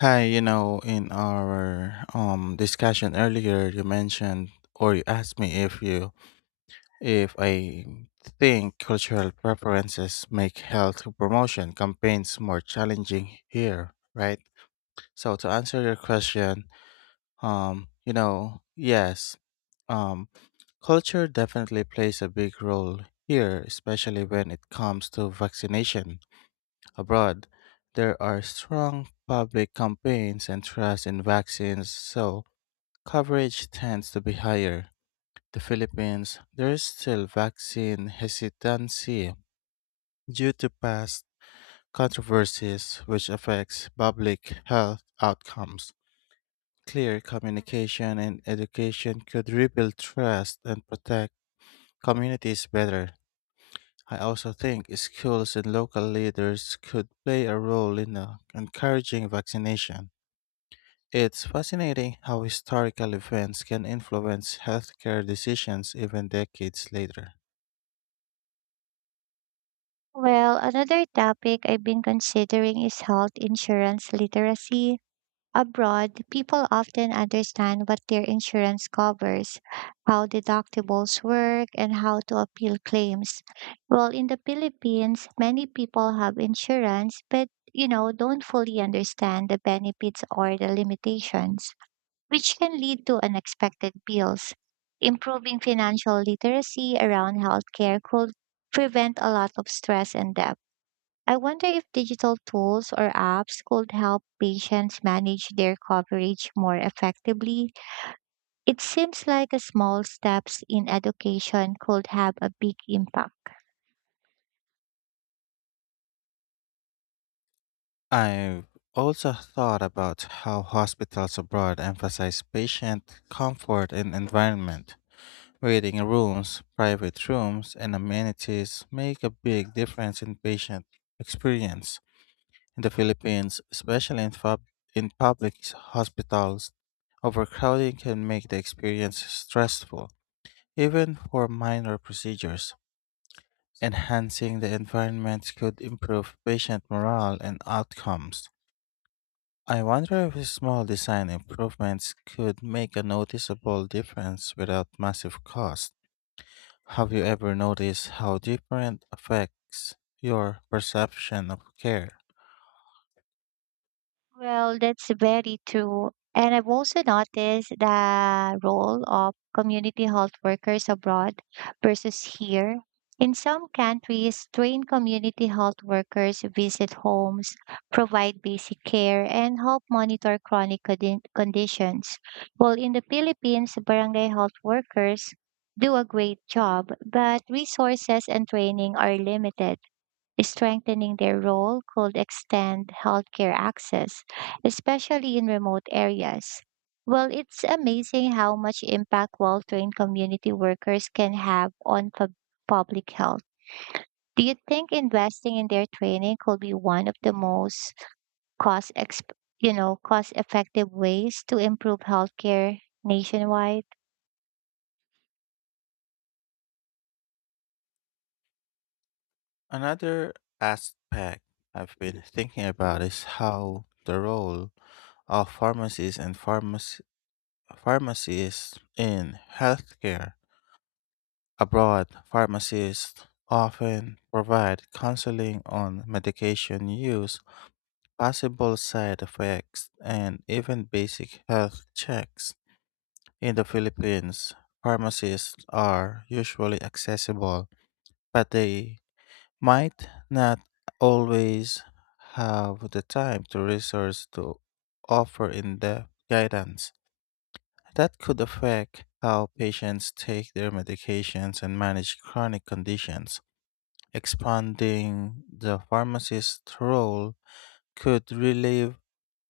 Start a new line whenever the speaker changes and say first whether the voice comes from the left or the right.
left: Hi, in our discussion earlier, you mentioned or you asked me if I think cultural preferences make health promotion campaigns more challenging here, right? So to answer your question, yes, um, culture definitely plays a big role here, especially when it comes to vaccination. Abroad, there are strong public campaigns and trust in vaccines, so coverage tends to be higher. The Philippines, there is still vaccine hesitancy due to past controversies which affects public health outcomes. Clear communication and education could rebuild trust and protect communities better. I also think schools and local leaders could play a role in encouraging vaccination. It's fascinating how historical events can influence healthcare decisions even decades later.
right: Well, another topic I've been considering is health insurance literacy. Abroad, people often understand what their insurance covers, how deductibles work, and how to appeal claims. Well, in the Philippines, many people have insurance, but don't fully understand the benefits or the limitations, which can lead to unexpected bills. Improving financial literacy around healthcare could prevent a lot of stress and debt. I wonder if digital tools or apps could help patients manage their coverage more effectively. It seems like a small steps in education could have a big impact.
left: I've also thought about how hospitals abroad emphasize patient comfort and environment. Waiting rooms, private rooms, and amenities make a big difference in patient experience. In the Philippines, especially in public hospitals, overcrowding can make the experience stressful. Even for minor procedures, enhancing the environment could improve patient morale and outcomes. I wonder if small design improvements could make a noticeable difference without massive cost. Have you ever noticed how different affects your perception of care?
right: Well, that's very true. And I've also noticed the role of community health workers abroad versus here. In some countries, trained community health workers visit homes, provide basic care, and help monitor chronic conditions. While in the Philippines, barangay health workers do a great job, but resources and training are limited. Strengthening their role could extend healthcare access, especially in remote areas. Well, it's amazing how much impact well trained community workers can have on public health. Do you think investing in their training could be one of the most cost exp- you know, cost effective ways to improve healthcare nationwide?
left: Another aspect I've been thinking about is how the role of pharmacies and pharmacy pharmacists in healthcare. Abroad, pharmacists often provide counseling on medication use, possible side effects, and even basic health checks. In the Philippines, pharmacists are usually accessible, but they might not always have the time to resource to offer in-depth guidance. That could affect how patients take their medications and manage chronic conditions. Expanding the pharmacist's role could relieve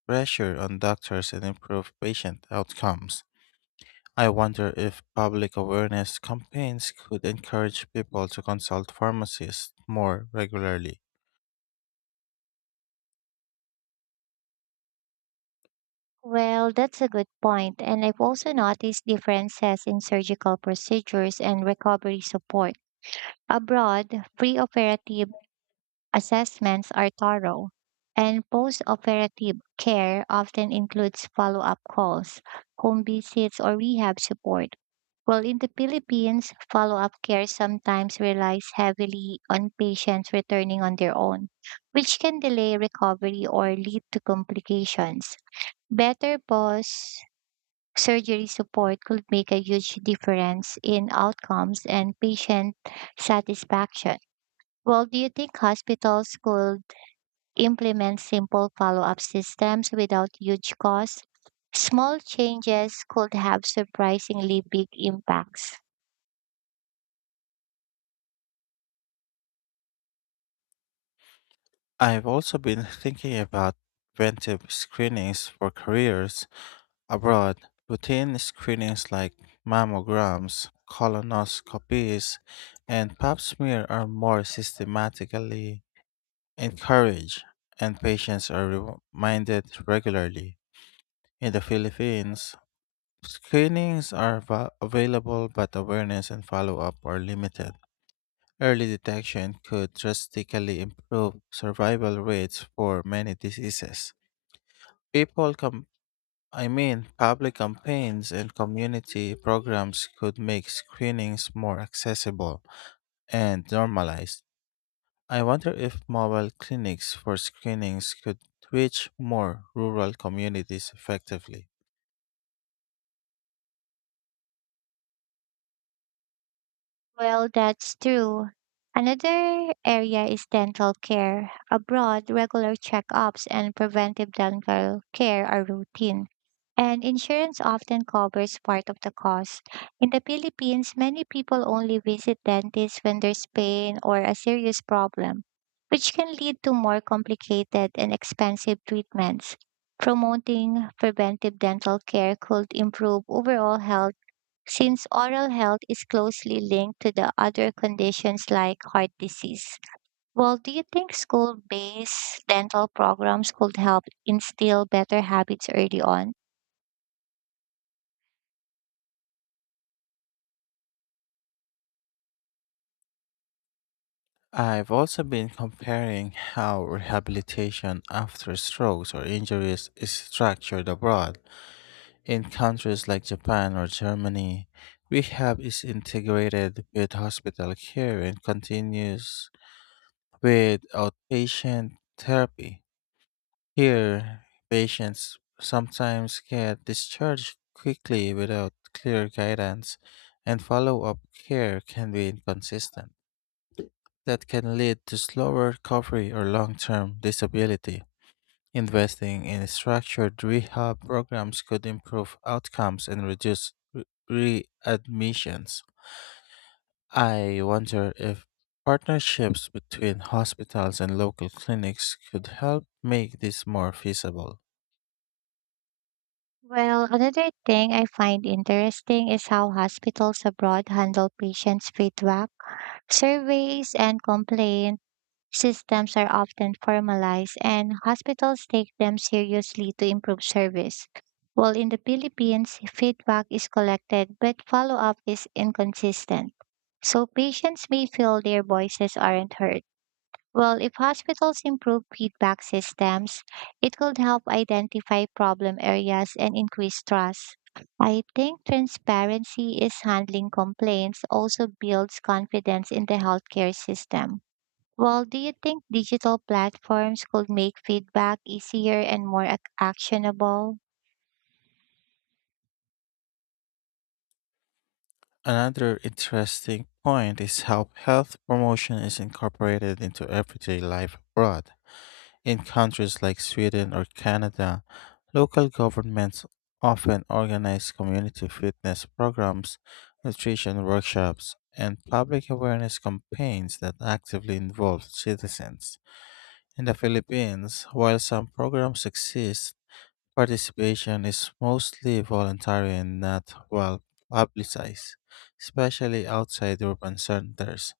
left: pressure on doctors and improve patient outcomes. I wonder if public awareness campaigns could encourage people to consult pharmacists more regularly.
right: Well, that's a good point, and I've also noticed differences in surgical procedures and recovery support. Abroad, preoperative assessments are thorough, and postoperative care often includes follow up calls, home visits, or rehab support. While in the Philippines, follow up care sometimes relies heavily on patients returning on their own, which can delay recovery or lead to complications. Better post surgery support could make a huge difference in outcomes and patient satisfaction. Well, do you think hospitals could implement simple follow up systems without huge costs? Small changes could have surprisingly big impacts.
left: I've also been thinking about preventive screenings for careers abroad. Routine screenings like mammograms, colonoscopies, and pap smear are more systematically Encourage and patients are reminded regularly. In the Philippines, screenings are available, but awareness and follow up are limited. Early detection could drastically improve survival rates for many diseases. People, com- I mean, Public campaigns and community programs could make screenings more accessible and normalized. I wonder if mobile clinics for screenings could reach more rural communities effectively.
right: Well, that's true. Another area is dental care. Abroad, regular checkups and preventive dental care are routine, and insurance often covers part of the cost. In the Philippines, many people only visit dentists when there's pain or a serious problem, which can lead to more complicated and expensive treatments. Promoting preventive dental care could improve overall health since oral health is closely linked to the other conditions like heart disease. Well, do you think school based dental programs could help instill better habits early on?
left: I've also been comparing how rehabilitation after strokes or injuries is structured abroad. In countries like Japan or Germany, rehab is integrated with hospital care and continues with outpatient therapy. Here, patients sometimes get discharged quickly without clear guidance, and follow up care can be inconsistent. That can lead to slower recovery or long term disability. Investing in structured rehab programs could improve outcomes and reduce readmissions. I wonder if partnerships between hospitals and local clinics could help make this more feasible.
right: Well, another thing I find interesting is how hospitals abroad handle patients' feedback, surveys, and complaints. Systems are often formalized and hospitals take them seriously to improve service. While in the Philippines, feedback is collected but follow up is inconsistent. So patients may feel their voices aren't heard. Well, if hospitals improve feedback systems, it could help identify problem areas and increase trust. I think transparency is handling complaints also builds confidence in the healthcare system. Well, do you think digital platforms could make feedback easier and more actionable?
left: Another interesting point is how health promotion is incorporated into everyday life abroad. In countries like Sweden or Canada, local governments often organize community fitness programs, nutrition workshops, and public awareness campaigns that actively involve citizens. In the Philippines, while some programs exist, participation is mostly voluntary and not well publicized, especially outside urban centers.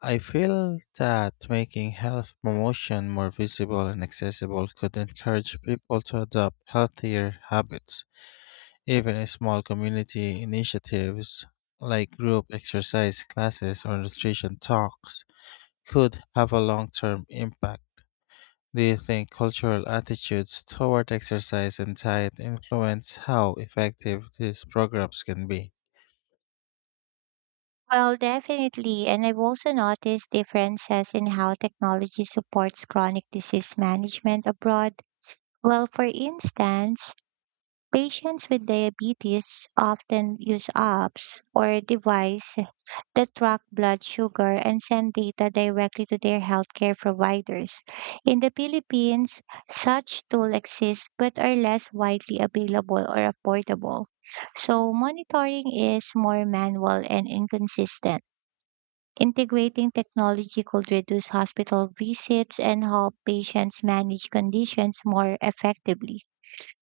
left: I feel that making health promotion more visible and accessible could encourage people to adopt healthier habits. Even in small community initiatives like group exercise classes or nutrition talks could have a long term impact. Do you think cultural attitudes toward exercise and diet influence how effective these programs can be?
right: Well, definitely. And I've also noticed differences in how technology supports chronic disease management abroad. Well, for instance, patients with diabetes often use apps or devices that track blood sugar and send data directly to their healthcare providers. In the Philippines, such tools exist but are less widely available or affordable. So, monitoring is more manual and inconsistent. Integrating technology could reduce hospital visits and help patients manage conditions more effectively.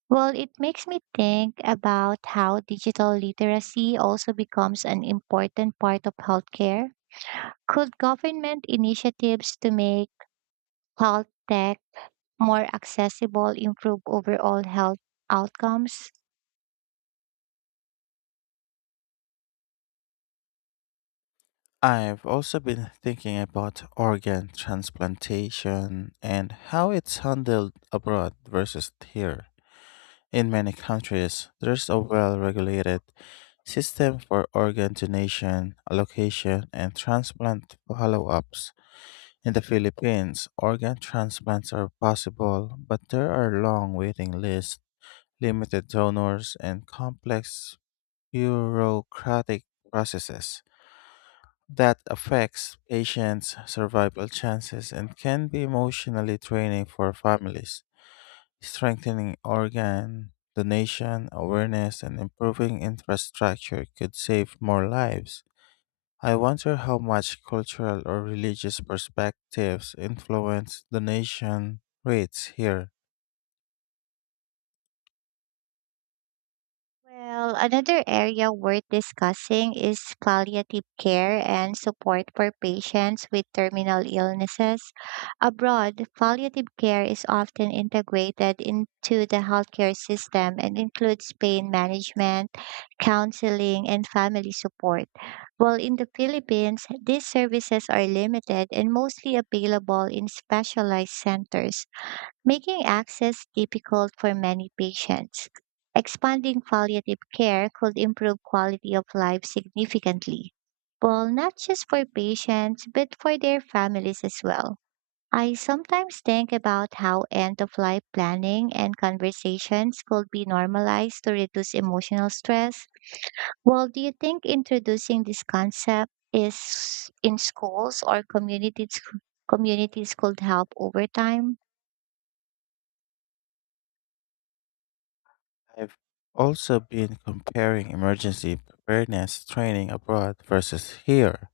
right: Well, it makes me think about how digital literacy also becomes an important part of healthcare. Could government initiatives to make health tech more accessible improve overall health outcomes?
left: I've also been thinking about organ transplantation and how it's handled abroad versus here. In many countries, there's a well regulated system for organ donation, allocation, and transplant follow ups. In the Philippines, organ transplants are possible, but there are long waiting lists, limited donors, and complex bureaucratic processes that affects patients' survival chances and can be emotionally draining for families. Strengthening organ donation awareness and improving infrastructure could save more lives. I wonder how much cultural or religious perspectives influence donation rates here.
right: Well, another area worth discussing is palliative care and support for patients with terminal illnesses. Abroad, palliative care is often integrated into the healthcare system and includes pain management, counseling, and family support. While in the Philippines, these services are limited and mostly available in specialized centers making access difficult for many patients. Expanding palliative care could improve quality of life significantly, well, not just for patients, but for their families as well. I sometimes think about how end of life planning and conversations could be normalized to reduce emotional stress. Well, do you think introducing this concept is in schools or communities could help over time?
left: I've also been comparing emergency preparedness training abroad versus here.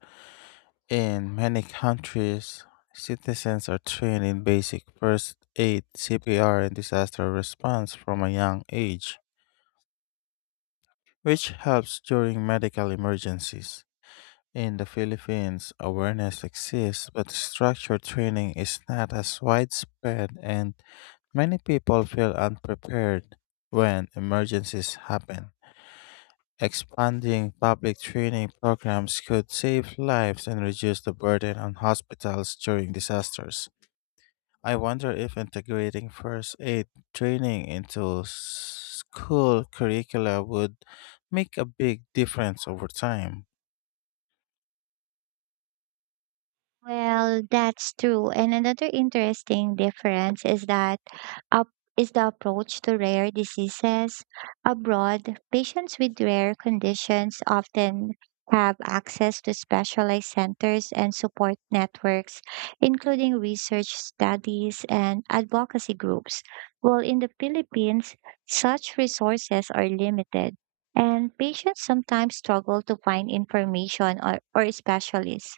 left: In many countries, citizens are trained in basic first aid, CPR, and disaster response from a young age, which helps during medical emergencies. In the Philippines, awareness exists, but structured training is not as widespread, and many people feel unprepared when emergencies happen. Expanding public training programs could save lives and reduce the burden on hospitals during disasters. I wonder if integrating first aid training into school curricula would make a big difference over time.
right: Well, that's true. And another interesting difference is that up is the approach to rare diseases. Abroad, patients with rare conditions often have access to specialized centers and support networks, including research studies and advocacy groups. While in the Philippines, such resources are limited, and patients sometimes struggle to find information or specialists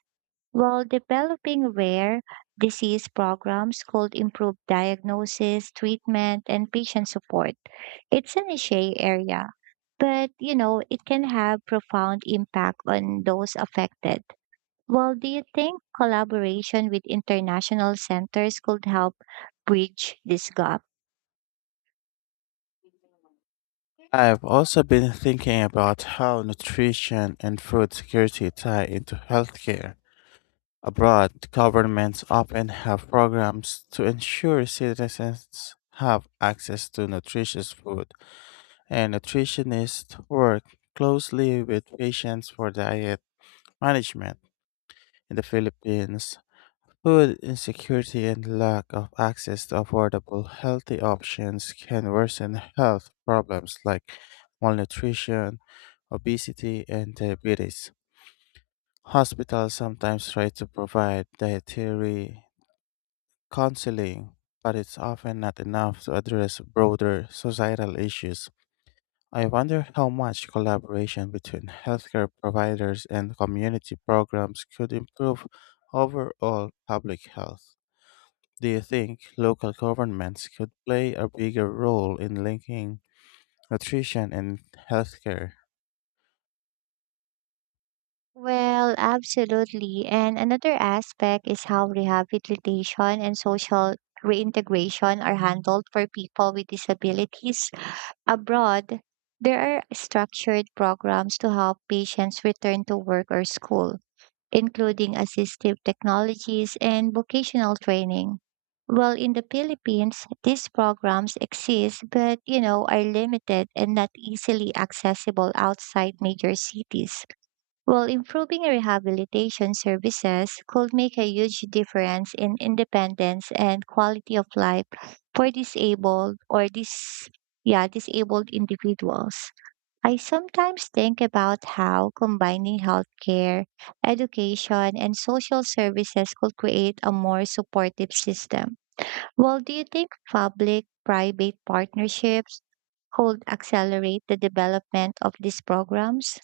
right: while developing rare disease programs could improve diagnosis, treatment, and patient support. It's an niche area, but it can have profound impact on those affected. Well, do you think collaboration with international centers could help bridge this gap?
left: I've also been thinking about how nutrition and food security tie into healthcare. Abroad, governments often have programs to ensure citizens have access to nutritious food, and nutritionists work closely with patients for diet management. In the Philippines, food insecurity and lack of access to affordable, healthy options can worsen health problems like malnutrition, obesity, and diabetes. Hospitals sometimes try to provide dietary counseling, but it's often not enough to address broader societal issues. I wonder how much collaboration between healthcare providers and community programs could improve overall public health. Do you think local governments could play a bigger role in linking nutrition and healthcare?
right: Well, absolutely. And another aspect is how rehabilitation and social reintegration are handled for people with disabilities. Abroad, there are structured programs to help patients return to work or school, including assistive technologies and vocational training. Well, in the Philippines, these programs exist, but are limited and not easily accessible outside major cities. While improving rehabilitation services could make a huge difference in independence and quality of life for disabled or dis yeah, disabled individuals. I sometimes think about how combining healthcare, education, and social services could create a more supportive system. Well, do you think public private partnerships could accelerate the development of these programs?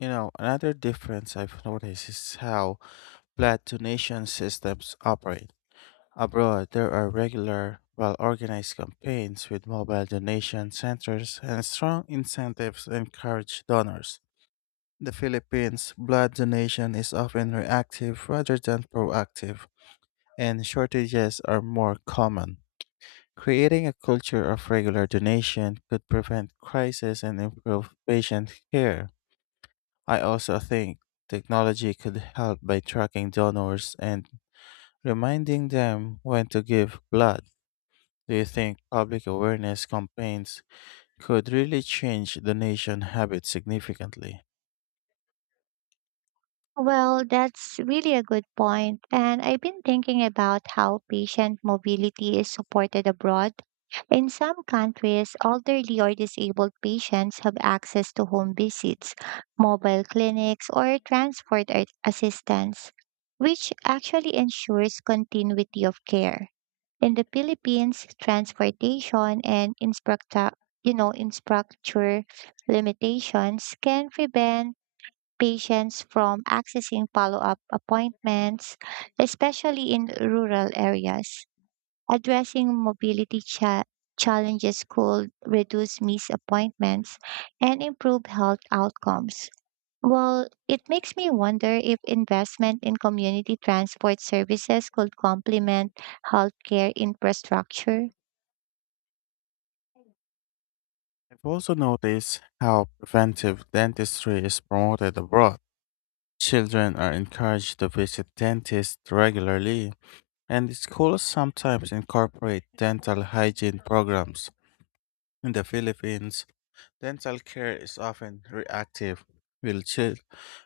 left: You know, another difference I've noticed is how blood donation systems operate. Abroad, there are regular, well organized campaigns with mobile donation centers and strong incentives to encourage donors. In the Philippines, blood donation is often reactive rather than proactive, and shortages are more common. Creating a culture of regular donation could prevent crises and improve patient care. I also think technology could help by tracking donors and reminding them when to give blood. Do you think public awareness campaigns could really change donation habits significantly?
right: Well, that's really a good point, and I've been thinking about how patient mobility is supported abroad. In some countries, elderly or disabled patients have access to home visits, mobile clinics, or transport assistance, which actually ensures continuity of care. In the Philippines, transportation and infrastructure limitations can prevent patients from accessing follow up appointments, especially in rural areas. Addressing challenges could reduce missed appointments and improve health outcomes. Well, it makes me wonder if investment in community transport services could complement healthcare infrastructure.
left: I've also noticed how preventive dentistry is promoted abroad. Children are encouraged to visit dentists regularly, and schools sometimes incorporate dental hygiene programs. In the Philippines, dental care is often reactive, with, chil-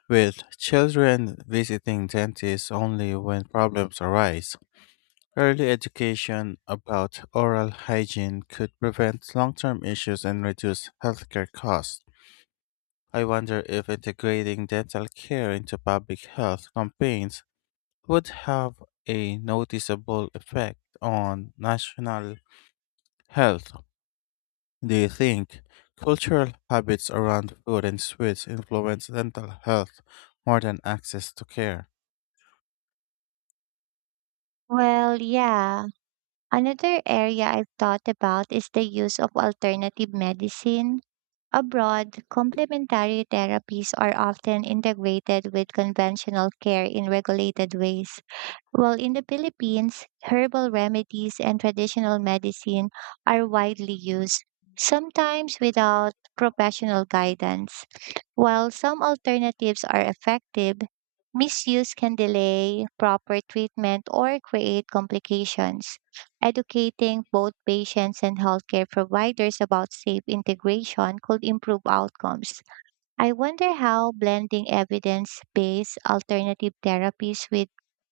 left: with children visiting dentists only when problems arise. Early education about oral hygiene could prevent long term issues and reduce healthcare costs. I wonder if integrating dental care into public health campaigns would have a noticeable effect on national health. Do you think cultural habits around food and sweets influence dental health more than access to care?
right: Well, yeah. Another area I've thought about is the use of alternative medicine. Abroad, complementary therapies are often integrated with conventional care in regulated ways. While in the Philippines, herbal remedies and traditional medicine are widely used, sometimes without professional guidance. While some alternatives are effective, misuse can delay proper treatment or create complications. Educating both patients and healthcare providers about safe integration could improve outcomes. I wonder how blending evidence based alternative therapies with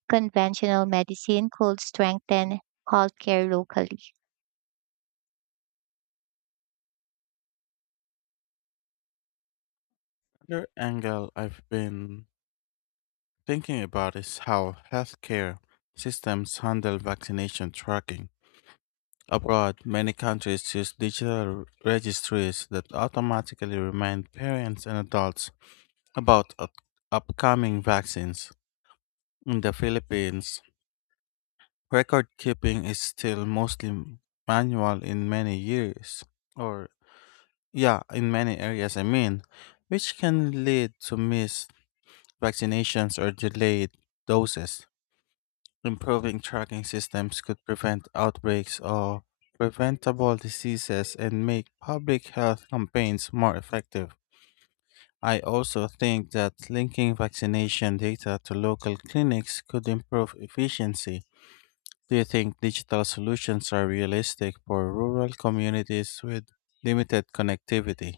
right: conventional medicine could strengthen healthcare locally.
left: Another angle I've been thinking about is how healthcare systems handle vaccination tracking. Abroad, many countries use digital registries that automatically remind parents and adults about upcoming vaccines. In the Philippines, record keeping is still mostly manual in many years, or yeah, in many areas, I mean, which can lead to missed vaccinations or delayed doses. Improving tracking systems could prevent outbreaks of preventable diseases and make public health campaigns more effective. I also think that linking vaccination data to local clinics could improve efficiency. Do you think digital solutions are realistic for rural communities with limited connectivity?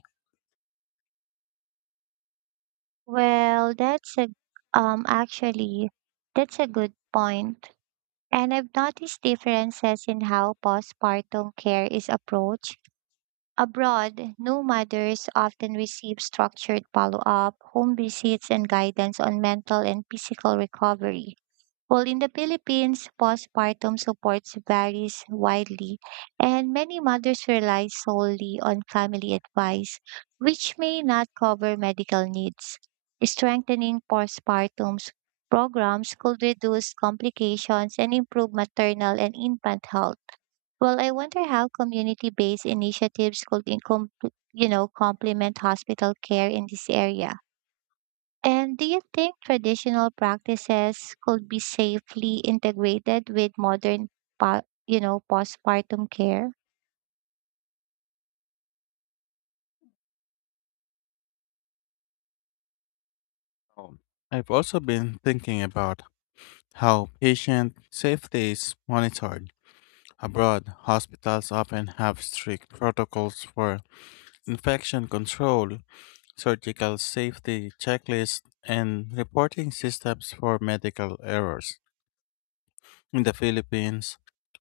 right: Well, um actually that's a good point. And I've noticed differences in how postpartum care is approached. Abroad, new mothers often receive structured follow-up, home visits, and guidance on mental and physical recovery. Well, in the Philippines, postpartum supports varies widely, and many mothers rely solely on family advice, which may not cover medical needs. Strengthening programs could reduce complications and improve maternal and infant health. Well, I wonder how community-based initiatives could complement hospital care in this area. And do you think traditional practices could be safely integrated with modern, postpartum care?
left: Um, I've also been thinking about how patient safety is monitored. Abroad, hospitals often have strict protocols for infection control, surgical safety checklists, and reporting systems for medical errors. In the Philippines,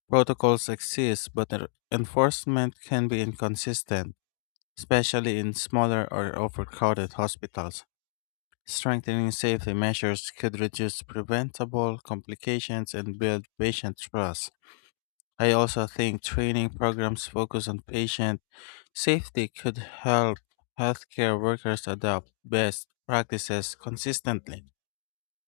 left: protocols exist, but their enforcement can be inconsistent, especially in smaller or overcrowded hospitals. Strengthening safety measures could reduce preventable complications and build patient trust. I also think training programs focused on patient safety could help healthcare workers adopt best practices consistently.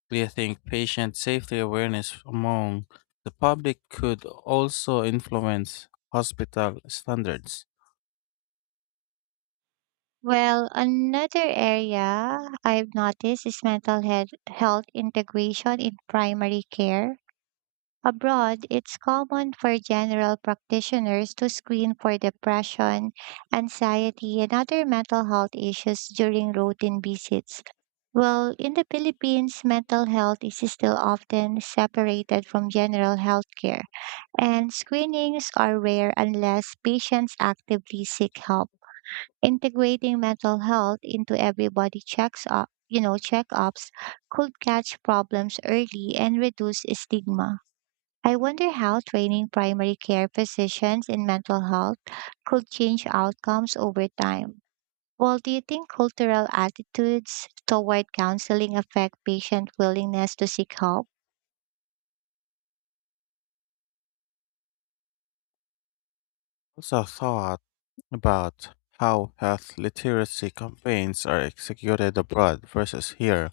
left: Do you think patient safety awareness among the public could also influence hospital standards?
right: Well, another area I've noticed is health integration in primary care. Abroad, it's common for general practitioners to screen for depression, anxiety, and other mental health issues during routine visits. Well, in the Philippines, mental health is still often separated from general health care, and screenings are rare unless patients actively seek help. Integrating mental health into everybody checks up, you know, checkups could catch problems early and reduce stigma. I wonder how training primary care physicians in mental health could change outcomes over time. Well, do you think cultural attitudes toward counseling affect patient willingness to seek help?
left: Also thought about how health literacy campaigns are executed abroad versus here.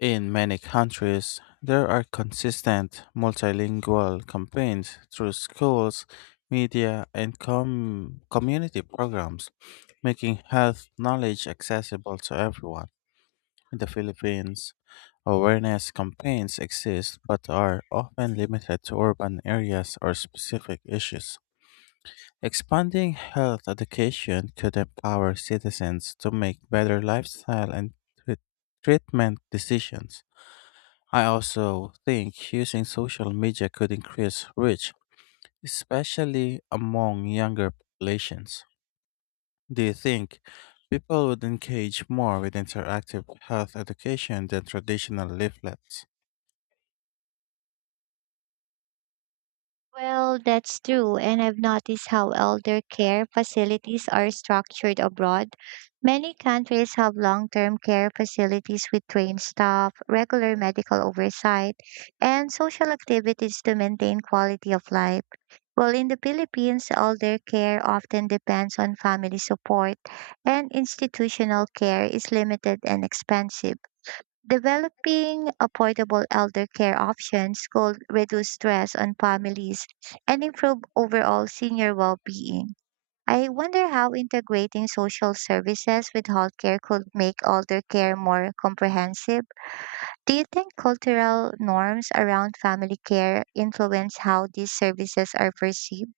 left: In many countries, there are consistent multilingual campaigns through schools, media, and community programs, making health knowledge accessible to everyone. In the Philippines, awareness campaigns exist but are often limited to urban areas or specific issues. Expanding health education could empower citizens to make better lifestyle and treat- treatment decisions. I also think using social media could increase reach, especially among younger populations. Do you think people would engage more with interactive health education than traditional leaflets?
right: Well, that's true, and I've noticed how elder care facilities are structured abroad. Many countries have long term care facilities with trained staff, regular medical oversight, and social activities to maintain quality of life. While in the Philippines, elder care often depends on family support, and institutional care is limited and expensive. Developing affordable elder care options could reduce stress on families and improve overall senior well being. I wonder how integrating social services with healthcare could make elder care more comprehensive. Do you think cultural norms around family care influence how these services are perceived?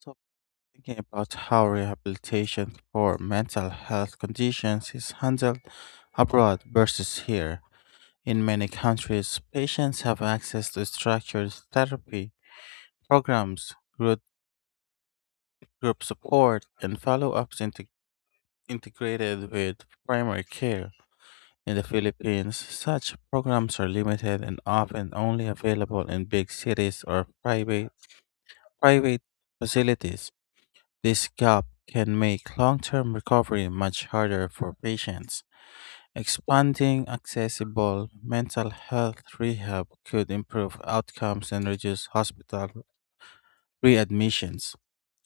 left: Stop thinking about how rehabilitation for mental health conditions is handled abroad versus here. In many countries, patients have access to structured therapy programs, group, group support, and follow ups integrated with primary care. In the Philippines, such programs are limited and often only available in big cities or private facilities. This gap can make long term recovery much harder for patients. Expanding accessible mental health rehab could improve outcomes and reduce hospital readmissions.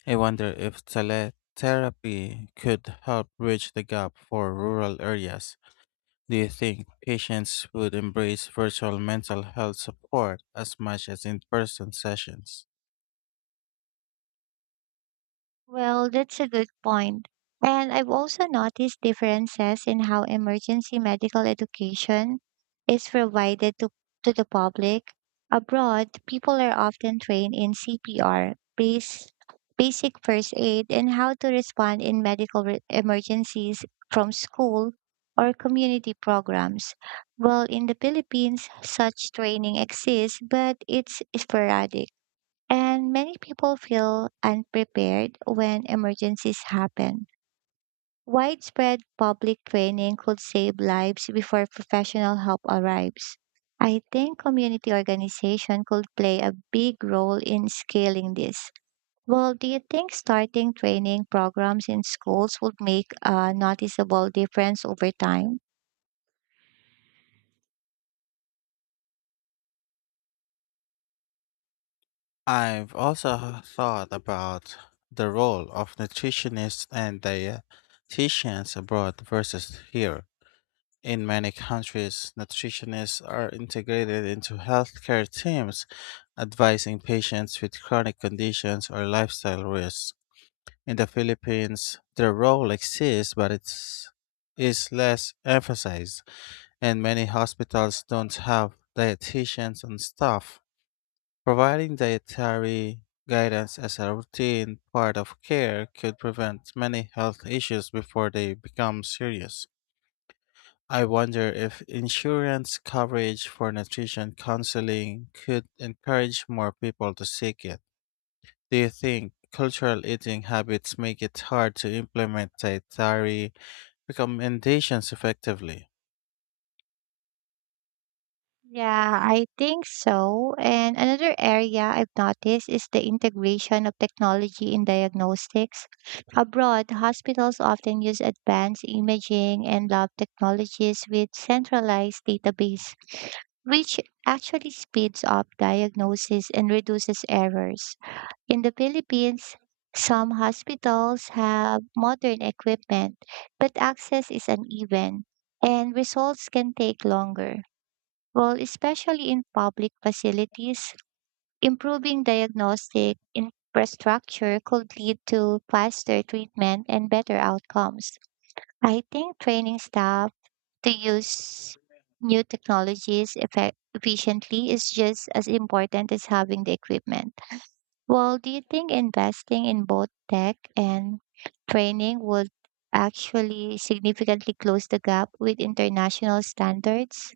left: I wonder if teletherapy could help bridge the gap for rural areas. Do you think patients would embrace virtual mental health support as much as in person sessions?
right: Well, that's a good point. And I've also noticed differences in how emergency medical education is provided to the public. Abroad, people are often trained in CPR, basic first aid, and how to respond in emergencies from school or community programs. While in the Philippines, such training exists, but it's sporadic. And many people feel unprepared when emergencies happen. Widespread public training could save lives before professional help arrives. I think community organization could play a big role in scaling this. Well, do you think starting training programs in schools would make a noticeable difference over time?
left: I've also thought about the role of nutritionists and dietitians abroad versus here. In many countries, nutritionists are integrated into healthcare teams, advising patients with chronic conditions or lifestyle risks. In the Philippines, their role exists, but it's is less emphasized, and many hospitals don't have dietitians on staff. Providing dietary guidance as a routine part of care could prevent many health issues before they become serious. I wonder if insurance coverage for nutrition counseling could encourage more people to seek it. Do you think cultural eating habits make it hard to implement dietary recommendations effectively?
right: Yeah, I think so. And another area I've noticed is the integration of technology in diagnostics. Abroad, hospitals often use advanced imaging and lab technologies with centralized database, which actually speeds up diagnosis and reduces errors. In the Philippines, some hospitals have modern equipment, but access is uneven and results can take longer well, especially in public facilities, improving diagnostic infrastructure could lead to faster treatment and better outcomes. I think training staff to use new technologies efficiently is just as important as having the equipment. Well, do you think investing in both tech and training would actually significantly close the gap with international standards?